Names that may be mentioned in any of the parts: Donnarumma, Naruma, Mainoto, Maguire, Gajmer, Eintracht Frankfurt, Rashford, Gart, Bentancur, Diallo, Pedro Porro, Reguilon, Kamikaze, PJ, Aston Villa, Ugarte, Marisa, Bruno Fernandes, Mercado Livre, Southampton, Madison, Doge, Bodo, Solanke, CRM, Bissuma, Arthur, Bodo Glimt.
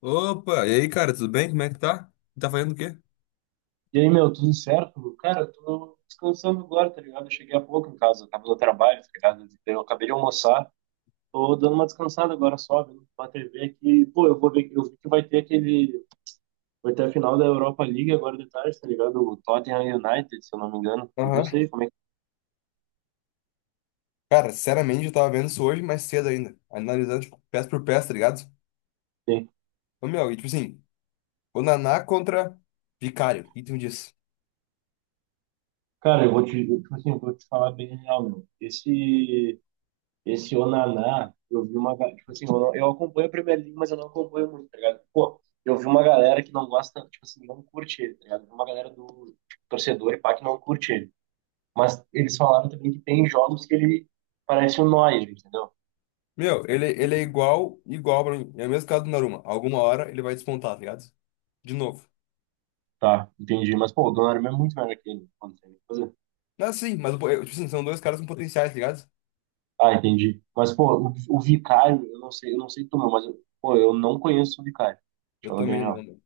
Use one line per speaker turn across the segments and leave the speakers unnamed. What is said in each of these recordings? Opa, e aí, cara, tudo bem? Como é que tá? Tá fazendo o quê?
E aí, meu, tudo certo? Cara, eu tô descansando agora, tá ligado? Eu cheguei há pouco em casa, eu tava no trabalho, tá ligado? Então, eu acabei de almoçar, tô dando uma descansada agora só, vendo uma TV aqui. Pô, eu vou ver, eu vi que vai ter aquele, vai ter a final da Europa League agora de tarde, tá ligado? O Tottenham United, se eu não me engano. Tu viu isso
Aham.
aí? Como é que
Cara, sinceramente, eu tava vendo isso hoje mais cedo ainda. Analisando, tipo, peça por peça, tá ligado?
tem?
Ô, meu, e tipo assim, o Naná contra Vicário. O que tu me diz?
Cara, tipo assim, eu vou te falar bem real, meu. Esse Onaná, eu vi tipo assim, eu, não- eu acompanho a Premier League, mas eu não acompanho muito, tá ligado? Pô, eu vi uma galera que não gosta, tipo assim, não curte ele, tá ligado? Eu vi uma galera do torcedor e pá que não curte ele. Mas eles falaram também que tem jogos que ele parece um Neuer, entendeu?
Meu, ele é igual, igual pra mim. É o mesmo caso do Naruma. Alguma hora ele vai despontar, tá ligado? De novo.
Tá, entendi. Mas, pô, o Donnarumma é muito melhor que ele. Pô, não tem o que fazer.
Não, sim, mas, eu, tipo assim, são dois caras com potenciais, tá ligado?
Ah, entendi. Mas, pô, o Vicário, eu não sei tu, meu, mas, eu- pô, eu não conheço o Vicário. Deixa
Eu
eu falar bem
também não,
real.
meu.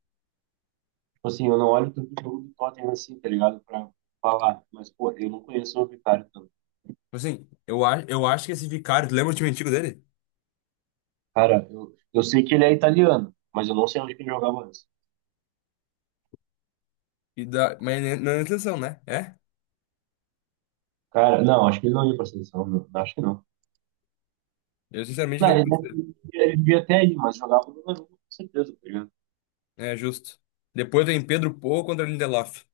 Tipo assim, eu não olho tanto o jogo do Tottenham assim, tá ligado? Pra falar. Mas, pô, eu não conheço o Vicario tanto.
Assim, eu acho que esse Vicário, tu lembra o time antigo dele?
Cara, eu sei que ele é italiano, mas eu não sei onde que ele jogava antes.
Mas não é intenção, né? É?
Cara, não, acho que ele não ia pra seleção, meu. Acho que não.
Eu sinceramente
Não,
não
ele,
consigo.
ele devia até ir, mas jogava no Danone, com certeza, tá ligado?
É justo. Depois vem Pedro Porro contra Lindelof.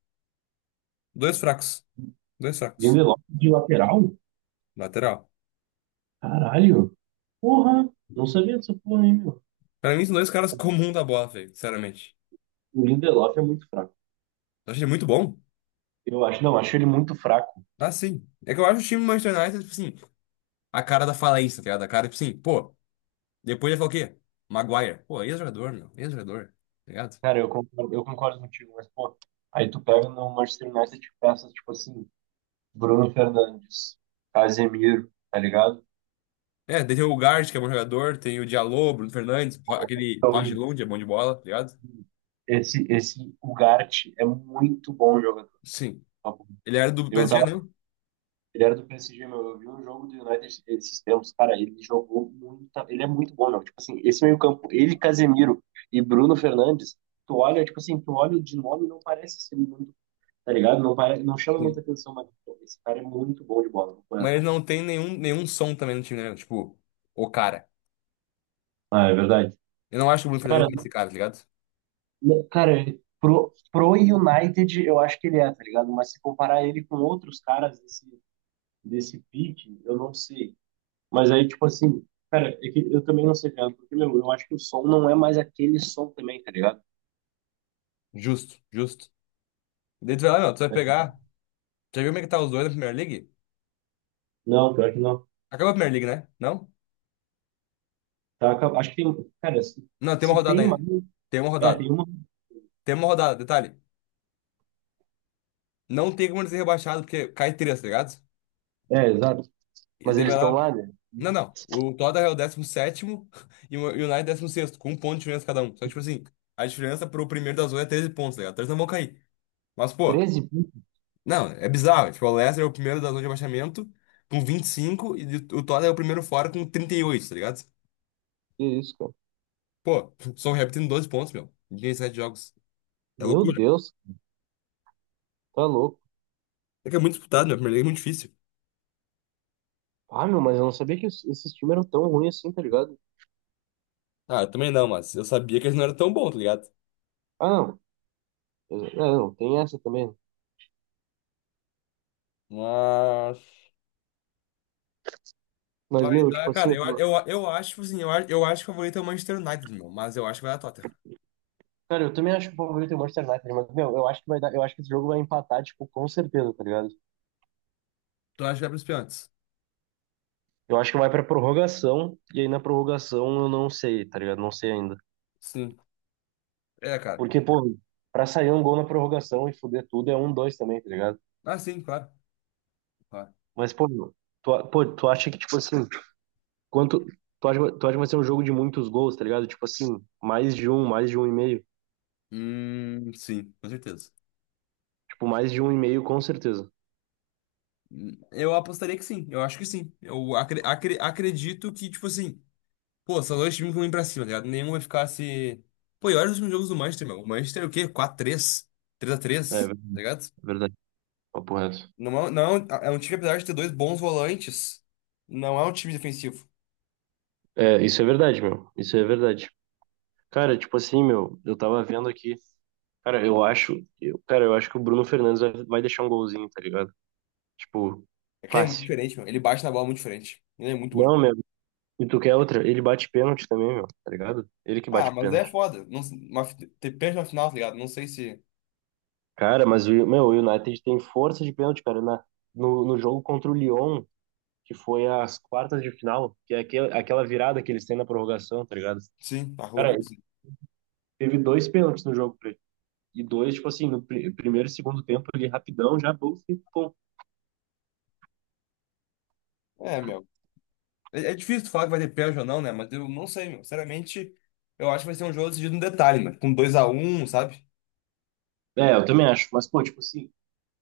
Dois fracos. Dois fracos.
Lindelof de lateral?
Lateral.
Caralho! Porra! Não sabia dessa porra, hein, meu.
Pra mim, são dois caras comum da bola, velho. Sinceramente.
O Lindelof é muito fraco.
Eu achei ele muito bom.
Eu acho, não, acho ele muito fraco.
Ah, sim. É que eu acho o time do Manchester United, tipo assim, a cara da falência, tá ligado? A cara, tipo assim, pô, depois ele falar o quê? Maguire. Pô, ex-jogador, meu. Ex-jogador. Tá ligado?
Cara, eu concordo contigo, mas, pô, aí tu pega no Manchester United e peças, tipo assim, Bruno Fernandes, Casemiro, tá ligado?
É, daí tem o Gart, que é um bom jogador. Tem o Diallo, Bruno Fernandes. Aquele
Então,
Reguilon, que é bom de bola, tá ligado?
esse Ugarte é muito bom jogador.
Sim.
Tá bom?
Ele era do
Eu
PSG,
tava.
não?
Ele era do PSG, meu. Eu vi um jogo do United esses tempos, cara. Ele jogou muito. Ele é muito bom, meu. Tipo assim, esse meio-campo, ele, Casemiro e Bruno Fernandes, tu olha, tipo assim, tu olha de nome e não parece ser muito, tá ligado? Não, pare, não chama muita
Sim.
atenção, mas pô, esse cara é muito bom de bola. Não é?
Mas não tem nenhum som também no time, né? Tipo, o cara.
Ah, é verdade.
Eu não acho que o Bruno
Cara,
Fernandes é esse cara, tá ligado?
não, cara, pro United, eu acho que ele é, tá ligado? Mas se comparar ele com outros caras desse, desse pique, eu não sei. Mas aí, tipo assim, cara, é que eu também não sei, cara, porque, meu, eu acho que o som não é mais aquele som também, tá ligado?
Justo, justo. Daí tu vai lá, meu, tu vai pegar. Já viu como é que tá os dois na Premier League?
Não, pior que não.
Acabou a Premier League, né? Não?
Tá, acho que tem, cara, se,
Não, tem uma
se
rodada
tem mais,
ainda. Tem uma
é,
rodada.
tem uma,
Tem uma rodada, detalhe. Não tem como ele ser rebaixado, porque cai três, tá ligado?
é, exato.
E
Mas
daí
eles
vai
estão
lá.
lá, né?
Não, não. O Tottenham é o 17º e o United é 16º com um ponto de diferença cada um. Só que, tipo assim, a diferença pro primeiro da zona é 13 pontos, tá ligado? Três não vão cair. Mas, pô,
13 piques,
não, é bizarro. Tipo, o Leicester é o primeiro da zona de rebaixamento com 25 e cinco e o Tottenham é o primeiro fora com 38, tá ligado?
que isso, cara.
Pô, Southampton tem 12 pontos, meu. Em 17 jogos. É
Meu
loucura.
Deus, tá louco.
É que é muito disputado, meu. A Primeira Liga é muito difícil.
Ah, meu, mas eu não sabia que esses times eram tão ruins assim, tá ligado?
Ah, eu também não, mas eu sabia que eles não eram tão bons, tá ligado?
Ah, não, é, não, tem essa também.
Mas.
Mas,
Vai
meu, tipo
dar,
assim,
cara,
eu-
eu acho, tipo assim, eu acho que o favorito é o Manchester United, meu. Mas eu acho que vai dar Tottenham.
cara, eu também acho que o favorito é o Manchester United, mas, meu, eu acho que vai dar, eu acho que esse jogo vai empatar, tipo, com certeza, tá ligado?
Tu acha que vai pros pênaltis?
Eu acho que vai pra prorrogação, e aí na prorrogação eu não sei, tá ligado? Não sei ainda.
Sim. É, cara.
Porque, pô, pra sair um gol na prorrogação e foder tudo é um, dois também, tá ligado?
Ah, sim, claro. Claro.
Mas, pô, meu, pô, tu acha que, tipo assim, quanto. Tu acha que vai ser um jogo de muitos gols, tá ligado? Tipo assim, mais de um e meio.
Sim, com certeza.
Tipo, mais de um e meio, com certeza.
Eu apostaria que sim, eu acho que sim. Eu acredito que, tipo assim, pô, são dois times ruins pra cima, tá ligado? Nenhum vai ficar se. Pô, e olha os últimos jogos do Manchester, meu. O Manchester é o quê? 4 três três a
É,
três tá ligado?
verdade. Papo reto.
Não, é um time, apesar de ter dois bons volantes, não é um time defensivo.
É, isso é verdade, meu. Isso é verdade. Cara, tipo assim, meu, eu tava vendo aqui. Cara, eu acho. Eu, cara, eu acho que o Bruno Fernandes vai deixar um golzinho, tá ligado? Tipo,
É que ele é muito
fácil.
diferente, meu. Ele bate na bola muito diferente. Ele é muito bom.
Não, meu. E tu quer outra? Ele bate pênalti também, meu, tá ligado? Ele que
Ah,
bate
mas daí é
pênalti.
foda. Não, ter pênalti na final, tá ligado? Não sei se.
Cara, mas o, meu, o United tem força de pênalti, cara. Na, no, no jogo contra o Lyon, que foi as quartas de final, que é aquela virada que eles têm na prorrogação, tá ligado?
Sim, tá
Cara,
louco assim.
teve dois pênaltis no jogo e dois, tipo assim, no primeiro e segundo tempo ali, rapidão, já bom, pô.
É, meu. É, é difícil tu falar que vai ter pênalti ou não, né? Mas eu não sei, meu. Sinceramente, eu acho que vai ser um jogo decidido no detalhe, né? Com 2-1, sabe?
É, eu também acho. Mas, pô, tipo assim,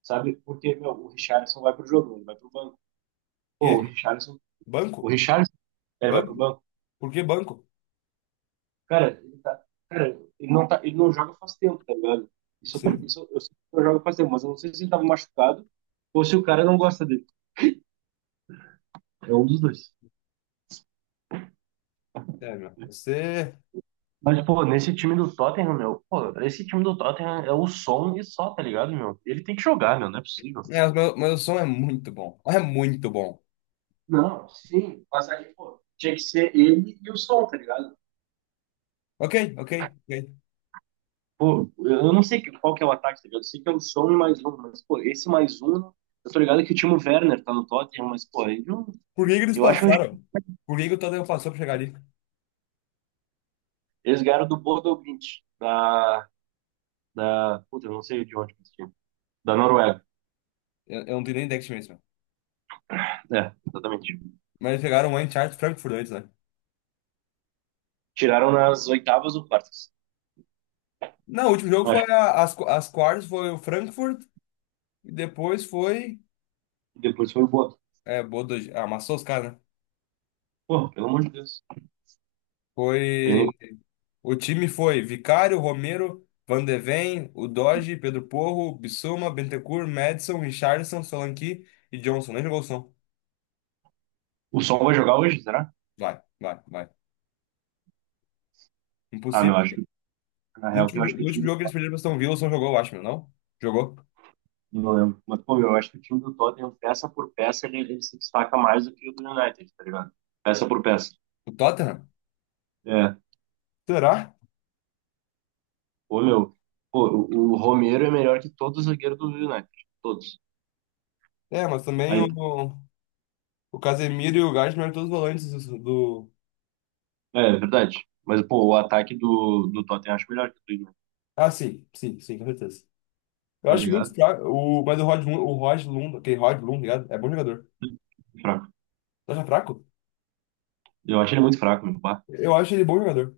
sabe? Porque, meu, o Richarlison vai pro jogo, ele vai pro banco. Pô, o
Quê?
Richarlison,
Banco?
o Richarlison, é, ele vai pro
Banco?
banco.
Por que banco?
Cara, cara, ele não joga faz tempo, tá ligado? Isso,
Sim.
isso eu sei que não joga faz tempo, mas eu não sei se ele tava machucado ou se o cara não gosta dele. É um dos dois.
É, meu. Você.
Mas, pô, nesse time do Tottenham, meu, pô, esse time do Tottenham é o som e só, tá ligado, meu? Ele tem que jogar, meu, não é possível.
É, o meu som é muito bom. É muito bom.
Não, sim, mas aí, pô, tinha que ser ele e o som, tá ligado?
Ok, ok, ok.
Pô, eu não sei qual que é o ataque, tá ligado? Eu sei que é o som e mais um, mas, pô, esse mais um, eu tô ligado que o Timo Werner tá no Tottenham, mas, pô, ele não,
Por que que eles
eu acho um...
passaram? Por que que o Tottenham passou pra chegar ali?
Eles ganharam do Bodo Glimt, puta, eu não sei de onde que esse time, da Noruega,
Eu não tenho nem ideia que time é esse, meu.
é, exatamente.
Mas eles chegaram lá em Eintracht Frankfurt antes, né?
Tiraram nas oitavas ou quartas,
Não, o último jogo foi
acho
as quartas, foi o Frankfurt. E depois foi.
que depois foi o Bodo.
É, Bodo, ah, amassou os caras, né?
Pô, pelo amor de Deus. Ele nem-
Foi. O time foi Vicário, Romero, Van de Ven, o Doge, Pedro Porro, Bissuma, Bentancur, Madison, Richarlison, Solanke e Johnson. Nem jogou o som.
O som vai jogar hoje, será?
Vai, vai, vai.
Ah, meu,
Impossível.
acho que, na
No
real, que
último,
eu
jo-
acho que o
no
time
último
do
jogo que eles perderam pra Aston Villa, só jogou, eu acho, não? Jogou.
Não lembro. Mas, pô, meu, eu acho que o time do Tottenham, peça por peça, ele se destaca mais do que o do United, tá ligado? Peça por peça.
O Tottenham?
É.
Será?
Pô, meu, pô, o Romero é melhor que todos os zagueiros do United. Todos.
É, mas também
Aí,
o Casemiro e o Gajmer eram todos volantes do.
é, é verdade. Mas, pô, o ataque do, do Tottenham eu acho melhor que o do United,
Ah, sim, sim, sim, com certeza. Eu
tá
acho muito
ligado?
fraco, mas o Rod Lund, aquele Rod Lund, ligado? É bom jogador.
Fraco.
Tu acha fraco?
Eu acho ele muito fraco, meu. Pá.
Eu acho ele bom jogador.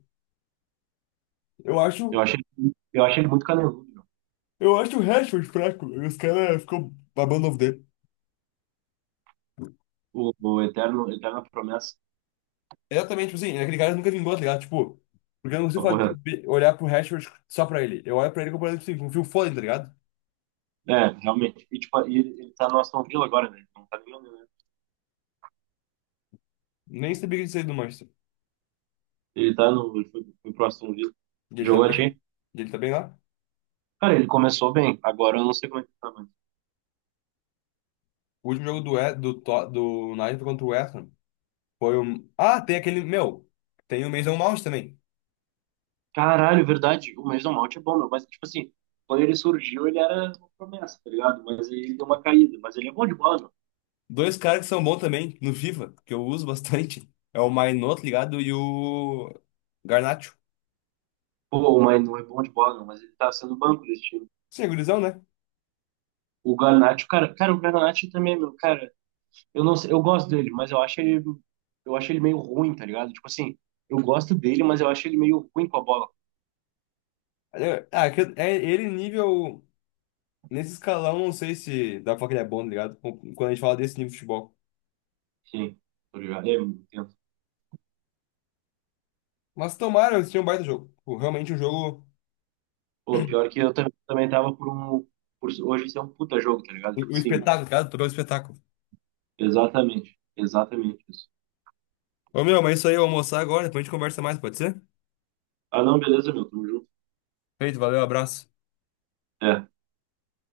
Eu
Eu
acho,
acho ele, eu acho ele muito caneludo, meu.
eu acho o Rashford fraco. Os caras ficam babando ovo dele.
O eterno, eterna promessa.
Exatamente, tipo assim, é aquele cara nunca vingou, tá ligado? Tipo, porque eu não consigo
Uma
falar
porra.
de olhar pro Rashford só pra ele. Eu olho pra ele comparando, tipo assim, com o Phil, tá ligado?
É, realmente. E, tipo, e ele tá no Aston Villa agora, né? Não tá nem
Nem sabia que ele saiu do Manchester.
ele tá no. Ele foi, foi pro Aston Villa.
E ele tá
Jogou a
bem?
Champions.
E ele tá bem lá?
Cara, ele começou bem. Agora eu não sei como é que tá, mas.
O último jogo do, We- do, To- do United foi contra o West Ham, foi um. Ah, tem aquele. Meu, tem o Mason Mount também.
Caralho, verdade. O Mason Mount é bom, meu. Mas, tipo assim, quando ele surgiu, ele era uma promessa, tá ligado? Mas ele deu uma caída. Mas ele é bom de bola, meu.
Dois caras que são bons também no FIFA, que eu uso bastante. É o Mainoto, ligado? E o Garnacho.
Pô, mas não é bom de bola, meu. Mas ele tá sendo banco desse time.
Sim, é gurizão, né?
O Garnacho, cara, o Garnacho também, meu. Cara, eu não sei. Eu gosto dele, mas eu acho ele. Eu acho ele meio ruim, tá ligado? Tipo assim, eu gosto dele, mas eu acho ele meio ruim com a bola.
É ele nível. Nesse escalão, não sei se dá pra falar que ele é bom, tá ligado? Quando a gente fala desse nível de futebol.
Sim, tá ligado? É, eu entendo.
Mas tomara, eles tinham um baita jogo. Tipo, realmente um jogo,
Pô, pior que eu também tava por um. Por hoje ser um puta jogo, tá ligado? Tipo
um
assim,
espetáculo, tá ligado? Todo um espetáculo.
exatamente. Exatamente isso.
Ô meu, mas é isso aí, eu vou almoçar agora, depois a gente conversa mais, pode ser?
Ah, não, beleza, meu, tamo junto.
Feito, valeu, abraço.
É.